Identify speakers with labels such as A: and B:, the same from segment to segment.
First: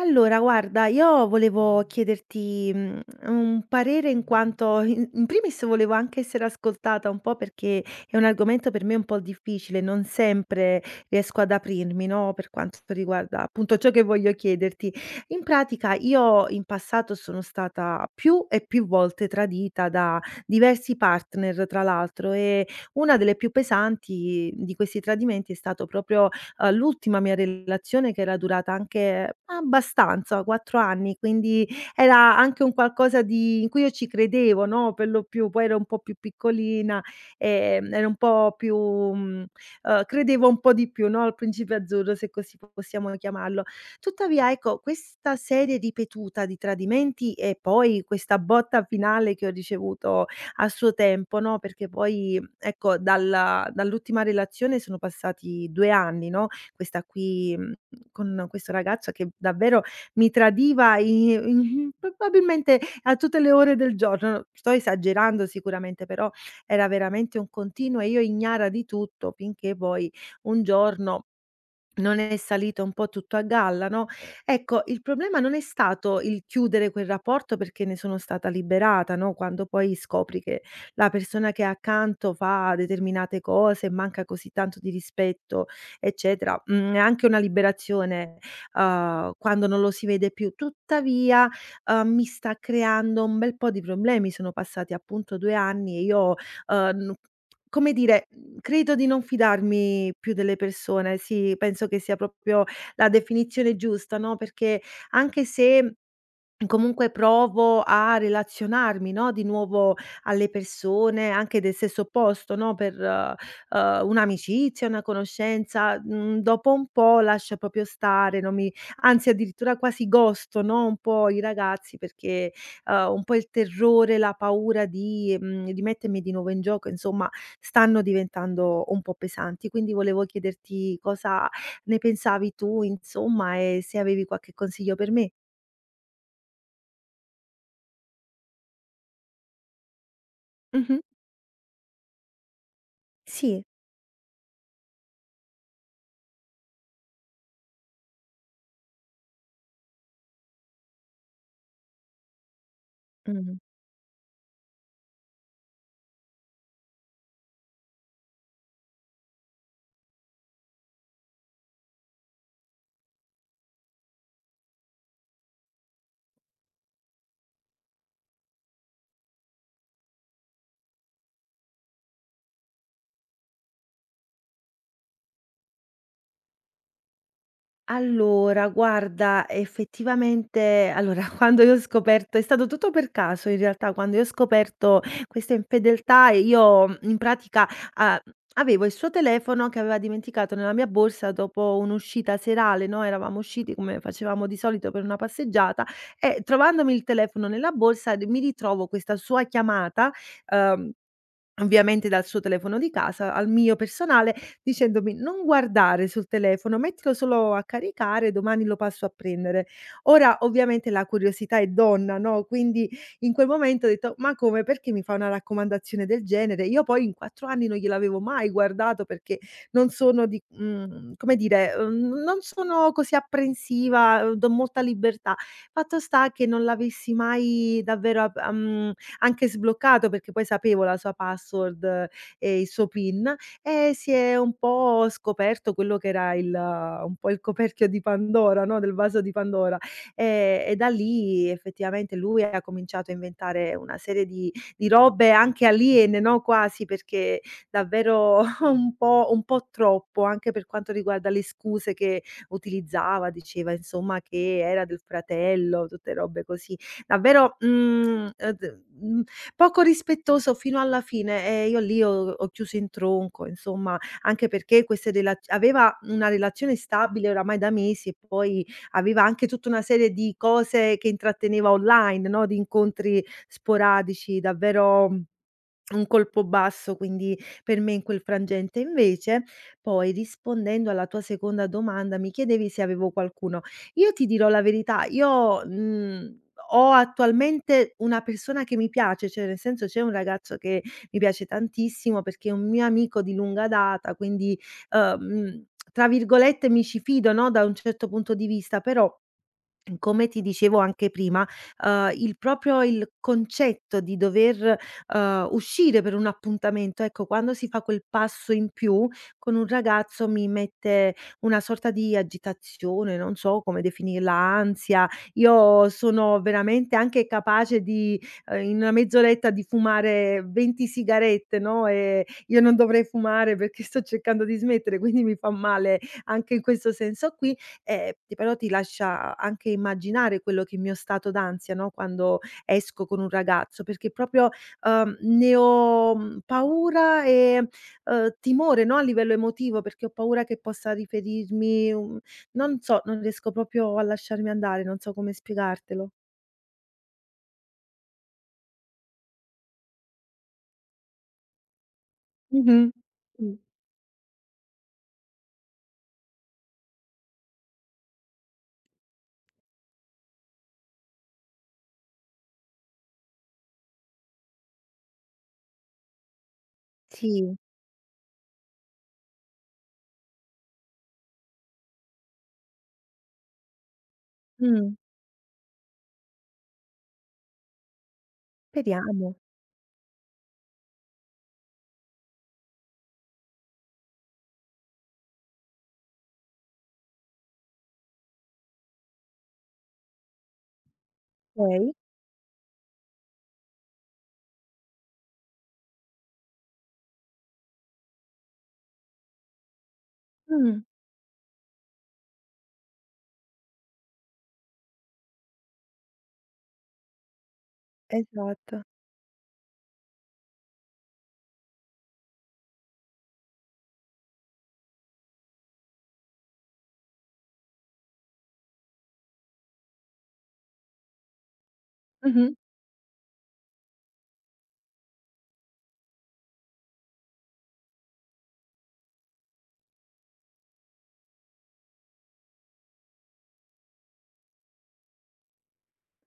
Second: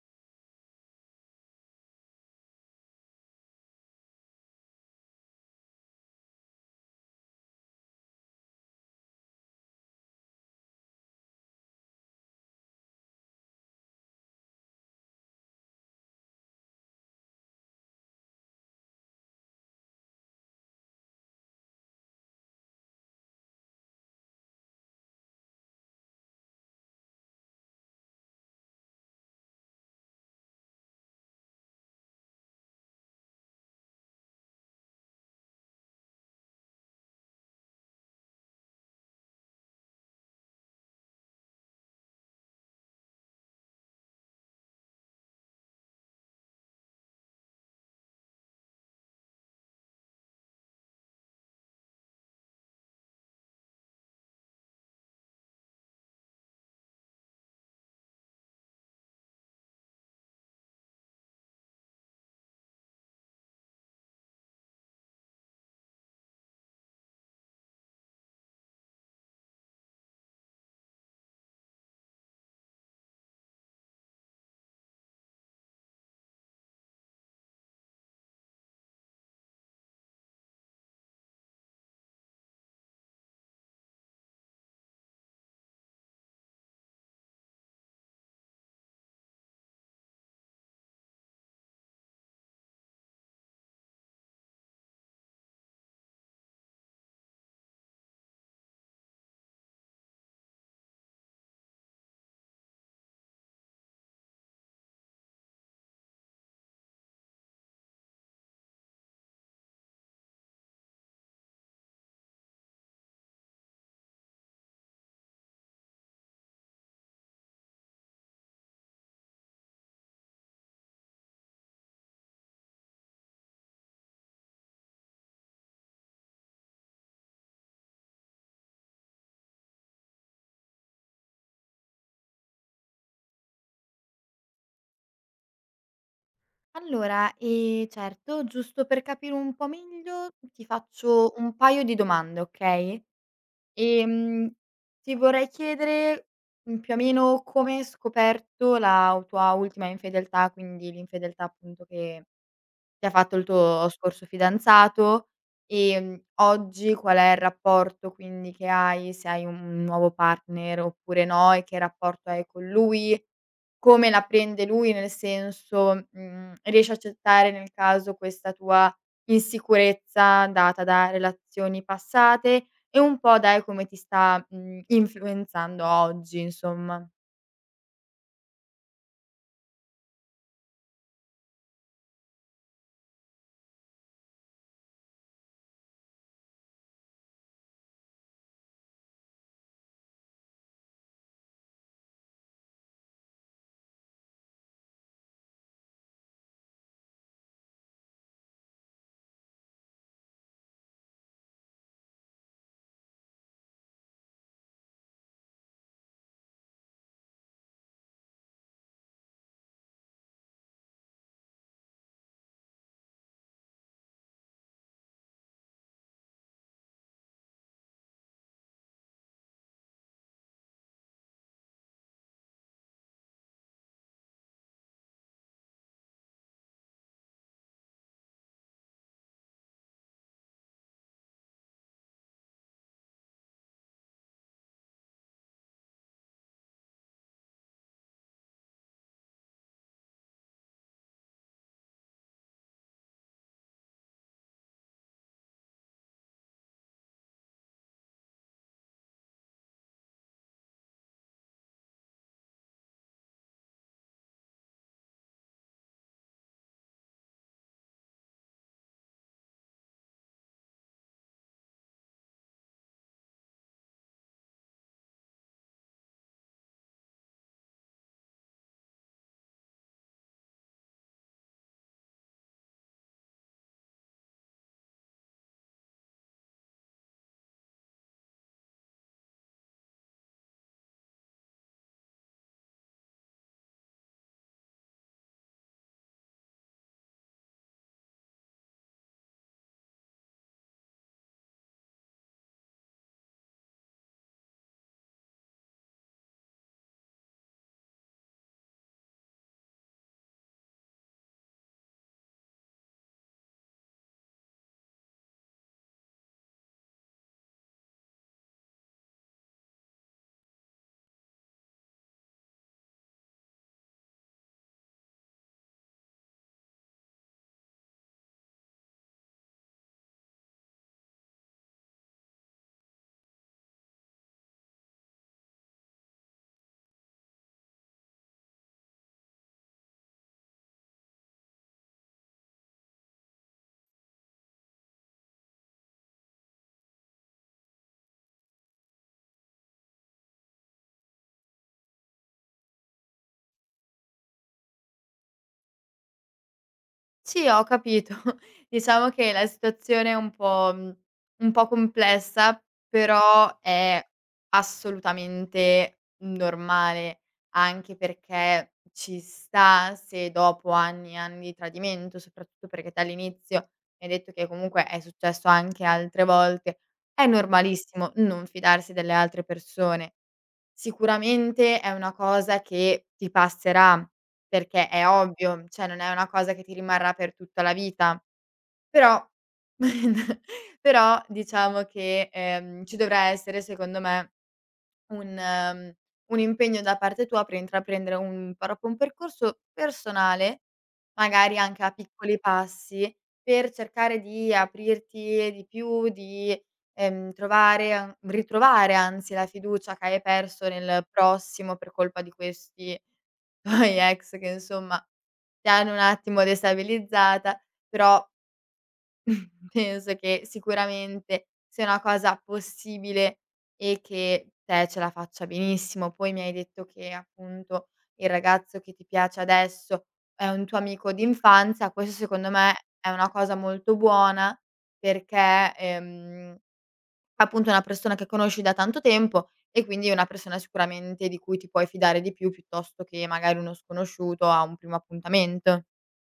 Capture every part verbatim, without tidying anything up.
A: Allora guarda, io volevo chiederti, mhmm, un parere in quanto in in primis volevo anche essere ascoltata un po' perché è un argomento per me un po' difficile, non sempre riesco ad aprirmi, no, per quanto riguarda appunto ciò che voglio chiederti. In pratica io in passato sono stata più e più volte tradita da diversi partner tra l'altro e una delle più pesanti di questi tradimenti è stato proprio uhm, l'ultima mia relazione che era durata anche abbastanza, quattro anni, quindi era anche un qualcosa di in cui io ci credevo, no, per lo più, poi ero un po' più piccolina, ehm, ero un po' più mhmm, uhm, credevo un po' di più, no, al principe azzurro, se così possiamo chiamarlo. Tuttavia, ecco, questa serie ripetuta di tradimenti e poi questa botta finale che ho ricevuto a suo tempo, no, perché poi, ecco, dalla dall'ultima relazione sono passati due anni, no, questa qui, mhmm, con questo ragazzo che davvero mi tradiva i in probabilmente a tutte le ore del giorno. Sto esagerando sicuramente, però era veramente un continuo e io ignara di tutto finché poi un giorno non è salito un po' tutto a galla, no, ecco, il problema non è stato il chiudere quel rapporto perché ne sono stata liberata, no, quando poi scopri che la persona che hai accanto fa determinate cose, manca così tanto di rispetto, eccetera, mhmm, è anche una liberazione, uhm, quando non lo si vede più. Tuttavia, uhm, mi sta creando un bel po' di problemi. Sono passati appunto due anni e io, uhm, n come dire, mhmm, credo di non fidarmi più delle persone. Sì, penso che sia proprio la definizione giusta, no, perché anche se comunque provo a relazionarmi, no, di nuovo alle persone anche del stesso posto, no, per, uhm, un'amicizia, una conoscenza, mhmm, dopo un po' lascio proprio stare, non mi anzi addirittura quasi ghosto, no, un po' i ragazzi perché, uhm, un po' il terrore, la paura di mhmm, di mettermi di nuovo in gioco, insomma, stanno diventando un po' pesanti. Quindi volevo chiederti cosa ne pensavi tu, insomma, e se avevi qualche consiglio per me.
B: Allora, ehm, certo, giusto per capire un po' meglio ti
A: Mh-mh.
B: faccio un paio di domande, okay,
A: Sì.
B: ehm, ti vorrei chiedere, mhmm, più o meno come hai scoperto la tua ultima infedeltà, quindi l'infedeltà appunto che che ha fatto il
A: Mh.
B: tuo scorso fidanzato, ehm, oggi qual è il rapporto quindi che hai, se hai un nuovo partner oppure no, e che rapporto hai con lui, come la prende lui, nel senso, mhmm, riesce a accettare nel caso questa tua insicurezza data da relazioni passate e un po' dai come ti sta, mhmm, influenzando oggi, insomma.
A: Allora, guarda, effettivamente allora, quando io ho scoperto è stato tutto per caso in realtà, quando io ho scoperto questa infedeltà, io mhmm, in pratica, a avevo il suo telefono che aveva dimenticato nella mia borsa dopo un'uscita serale, no, eravamo usciti come facevamo di solito per una passeggiata e trovandomi il telefono nella borsa, d mi ritrovo questa sua chiamata. uhm Ovviamente dal suo telefono di casa al mio personale, dicendomi: "Non guardare sul telefono, mettilo solo a caricare, domani lo passo a prendere". Ora ovviamente la curiosità è donna, no, quindi in quel momento ho detto: "Ma come, perché mi fa una raccomandazione del genere?" Io poi in quattro anni non gliel'avevo mai guardato perché non sono di mhmm, come dire, uhm, non sono così apprensiva, uhm, do molta libertà. Fatto sta che non l'avessi mai davvero ap uhm anche sbloccato perché poi sapevo la sua password e il suo PIN e si è un po' scoperto quello che era il un po' il coperchio di Pandora, no, del vaso di Pandora. Ehm, e da lì effettivamente lui ha cominciato a inventare una serie di di robe anche aliene, no, quasi perché davvero un po' un po' troppo, anche per quanto riguarda le scuse che utilizzava, diceva insomma che era del fratello, tutte robe così davvero, mhmm, uhm, d mhmm, poco rispettoso fino alla fine e io lì ho ho chiuso in tronco, insomma, anche perché queste rela aveva una relazione stabile oramai da mesi e poi aveva anche tutta una serie di cose che intratteneva online, no, di incontri sporadici, davvero mm, un colpo basso, quindi per me in quel frangente. Invece poi rispondendo alla tua seconda domanda, mi chiedevi se avevo qualcuno. Io ti dirò la verità, io, mhmm, ho attualmente una persona che mi piace, cioè nel senso c'è un ragazzo che mi piace tantissimo perché è un mio amico di lunga data, quindi, uhm, mhmm, tra virgolette "mi ci fido", no, da un certo punto di vista. Però, Mhmm, come ti dicevo anche prima, uhm, il proprio il concetto di dover, uhm, uscire per un appuntamento, ecco, quando si fa quel passo in più con un ragazzo mi mette una sorta di agitazione, non so come definirla, ansia. Io sono veramente anche capace di, ehm, in una mezz'oretta di fumare venti sigarette, no, ehm, io non dovrei fumare perché sto cercando di smettere, quindi mi fa male anche in questo senso qui. Ehm, ti però ti lascia anche immaginare quello che è il mio stato d'ansia, no, quando esco con un ragazzo, perché proprio, uhm, ne ho, mhmm, paura e, uhm, timore, no, a livello emotivo, perché ho paura che possa riferirmi un non so, non riesco proprio a lasciarmi andare, non so come spiegartelo.
B: Sì, ho capito. Diciamo che la situazione è un po' mhmm, un po' complessa,
A: Mh-mh. Mh.
B: però è assolutamente normale, anche perché ci sta se dopo anni e anni di tradimento, soprattutto perché te all'inizio mi hai detto che comunque è successo anche altre volte, è
A: Sì.
B: normalissimo non fidarsi delle altre persone. Sicuramente è una cosa che ti passerà, perché
A: Mh.
B: è ovvio, cioè non è una cosa che ti rimarrà per tutta la vita, però
A: Speriamo.
B: però diciamo che, ehm, ci dovrà essere secondo me un ehm, un impegno da parte tua per intraprendere un proprio un percorso personale, magari anche a
A: Okay.
B: piccoli passi, per cercare di aprirti di più, di, ehm, trovare an ritrovare anzi la fiducia che hai perso
A: Mh.
B: nel prossimo per colpa di questi tuoi ex che insomma ti hanno un attimo destabilizzata, però
A: Esatto.
B: Penso che sicuramente sia una cosa possibile e che te ce la faccia benissimo. Poi mi hai detto che appunto il ragazzo che ti piace adesso è un tuo amico d'infanzia, questo secondo
A: Mh-mh.
B: me è una cosa molto buona perché, ehm, appunto è una persona che conosci da tanto tempo e quindi è una persona sicuramente di cui ti puoi fidare di più piuttosto che magari uno sconosciuto a un primo appuntamento.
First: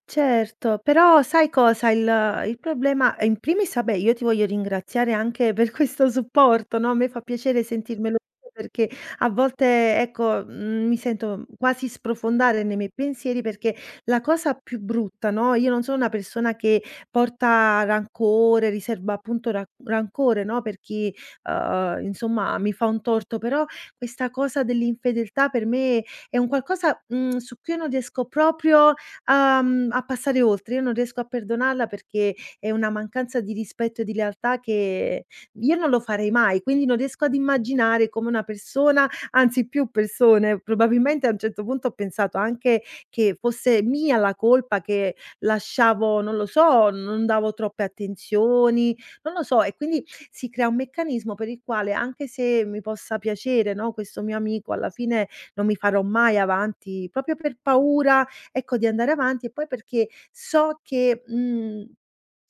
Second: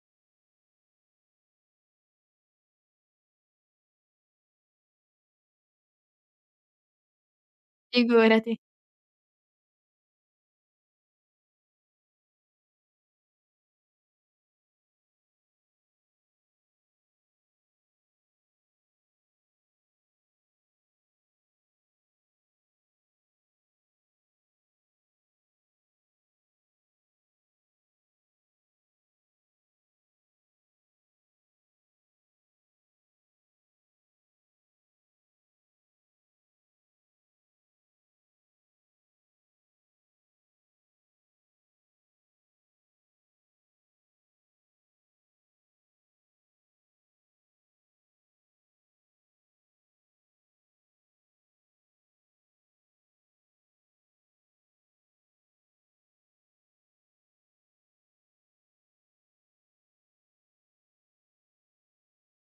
A: Certo, però sai cosa? Il il problema, eh, in primis vabbè, io ti voglio ringraziare anche per questo supporto, no, a me fa piacere sentirmelo dire
B: Figurati.
A: perché a volte, ecco, mhmm, mi sento quasi sprofondare nei miei pensieri perché la cosa più brutta, no, io non sono una persona che porta rancore, riserva appunto ra rancore, no, per chi, uhm, insomma mi fa un torto, però questa cosa dell'infedeltà per me è un qualcosa, mhmm, su cui io non riesco proprio a mhmm, a passare oltre. Io non riesco a perdonarla perché è una mancanza di rispetto e di lealtà che io non lo farei mai, quindi non riesco ad immaginare come una persona, anzi più persone, probabilmente a un certo punto ho pensato anche che fosse mia la colpa, che lasciavo non lo so, non davo troppe attenzioni, non lo so, e quindi si crea un meccanismo per il quale anche se mi possa piacere, no, questo mio amico, alla fine non mi farò mai avanti proprio per paura, ecco, di andare avanti e poi perché so che, mhmm,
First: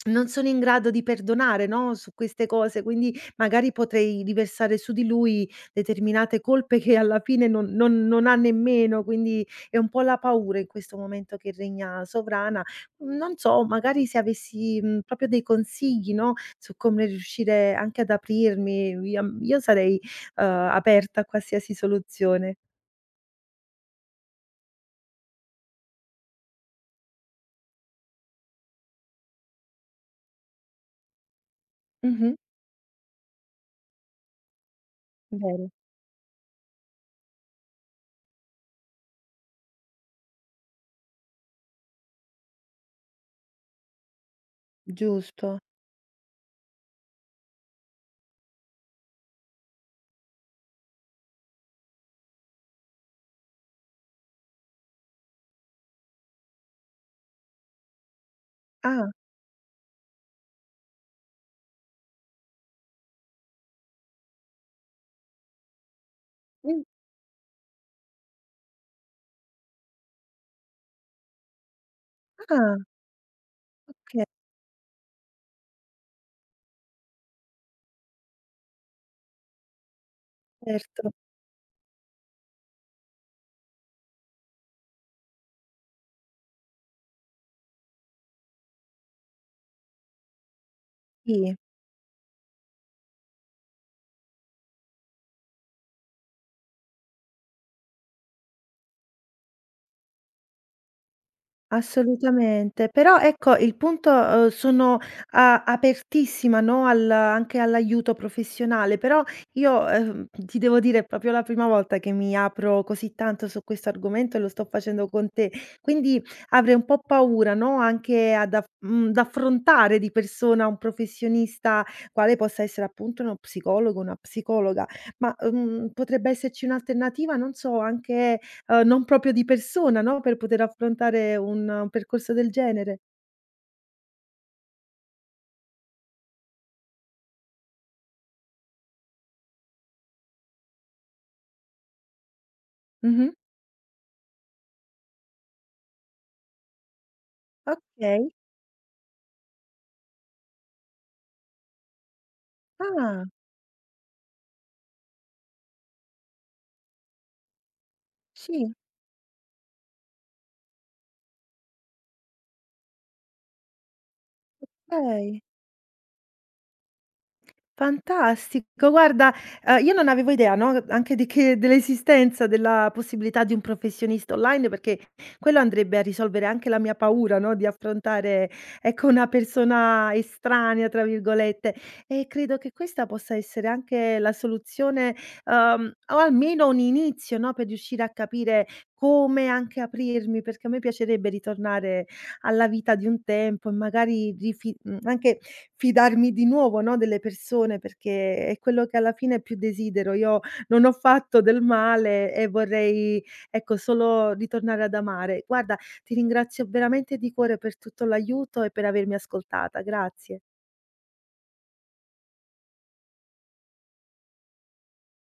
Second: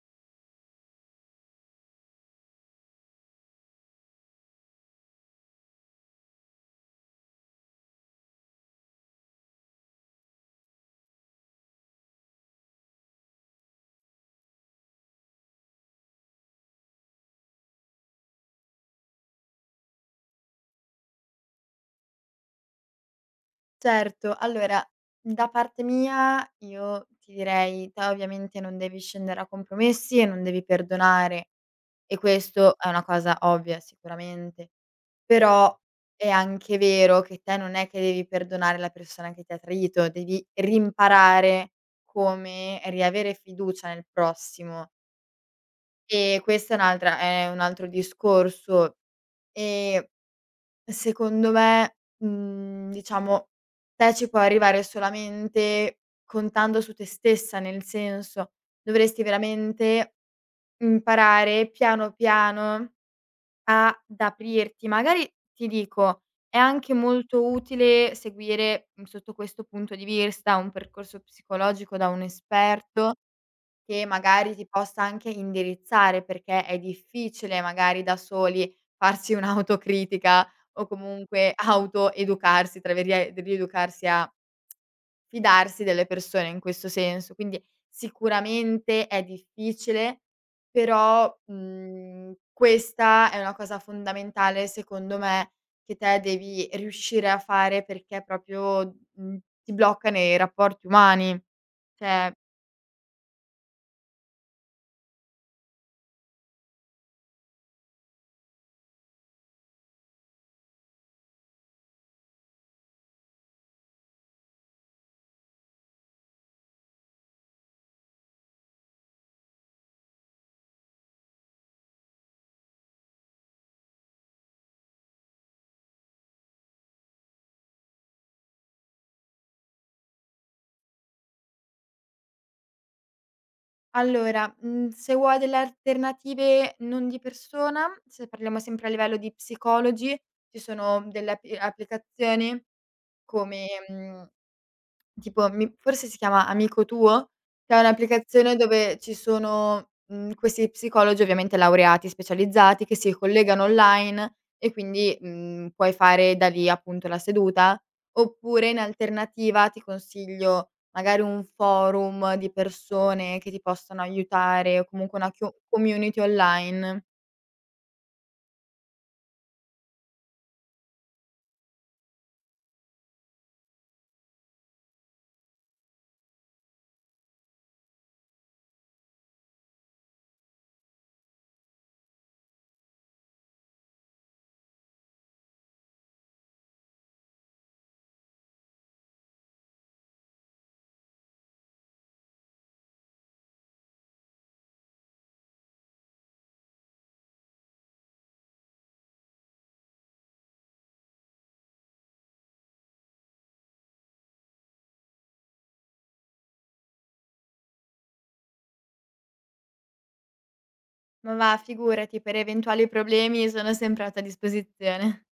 A: non sono in grado di perdonare, no, su queste cose, quindi magari potrei riversare su di lui determinate colpe che alla fine non non non ha nemmeno, quindi è un po' la paura in questo momento che regna sovrana. Non so, magari se avessi, mhmm, proprio dei consigli, no, su come riuscire anche ad aprirmi, io m io sarei, uhm, aperta a qualsiasi soluzione.
B: Certo, allora da parte mia io ti direi: te ovviamente non devi scendere a compromessi e non devi perdonare e
A: Mh-mh,
B: questo è una cosa ovvia sicuramente,
A: vero,
B: però è anche vero che te non è che devi perdonare la persona che ti ha tradito, devi rimparare come riavere fiducia nel prossimo
A: giusto.
B: e questa è un'altra è un altro discorso, ehm Secondo me, mhmm, diciamo, te ci puoi arrivare solamente contando su te stessa, nel senso,
A: Ah,
B: dovresti veramente imparare piano piano ad aprirti. Magari, ti dico, è
A: mh.
B: anche molto utile seguire, mhmm, sotto questo punto di vista, un percorso psicologico da un
A: Ah,
B: esperto che
A: okay,
B: magari ti possa anche indirizzare, perché è difficile magari da soli farsi un'autocritica o
A: certo,
B: comunque autoeducarsi, tra virie rieducarsi a fidarsi delle persone in questo senso. Quindi sicuramente è difficile, però,
A: sì,
B: mhmm, questa è una cosa fondamentale secondo me che te devi riuscire a fare perché proprio, mhmm, ti blocca nei rapporti umani. Cioè.
A: assolutamente. Però ecco, il punto, uhm, sono a apertissima, no, al anche all'aiuto professionale, però io, ehm, ti devo dire è proprio la prima volta che mi apro così tanto su questo argomento e lo sto facendo con te. Quindi avrei un po' paura, no, anche ad aff mhmm, d'affrontare di persona un professionista, quale possa essere appunto uno psicologo, una psicologa. Ma, uhm, potrebbe esserci un'alternativa, non so, anche Uhm, non proprio di persona, no, per poter affrontare un un percorso del genere.
B: Allora, mhmm, se vuoi delle alternative non di persona, se parliamo sempre a livello di psicologi, ci sono delle app applicazioni
A: Mh-mh.
B: come, mhmm Tipo mi forse si chiama Amico tuo, che è
A: Okay.
B: un'applicazione dove ci sono, mhmm, questi psicologi ovviamente laureati, specializzati, che si
A: Ah,
B: collegano online e quindi, mhmm, puoi fare da lì appunto la seduta, oppure
A: sì,
B: in alternativa ti consiglio magari un forum di persone che ti possono aiutare o comunque una
A: okay.
B: chio community online.
A: Fantastico, guarda, ehm, io non avevo idea, no, anche di che dell'esistenza della possibilità di un professionista online, perché quello andrebbe a risolvere anche la mia paura, no, di affrontare, ecco, una persona "estranea" tra virgolette, e credo che questa possa essere anche la soluzione, uhm, o almeno un inizio, no, per riuscire a capire come anche aprirmi, perché a me piacerebbe ritornare alla vita di un tempo e magari rifi mhmm, anche fidarmi di nuovo, no, delle persone, perché è quello che alla fine più desidero. Io non ho fatto del male e vorrei, ecco, solo ritornare ad amare. Guarda, ti ringrazio veramente di cuore per tutto l'aiuto e per avermi ascoltata. Grazie.
B: Ma va, figurati, per eventuali problemi sono sempre a tua disposizione.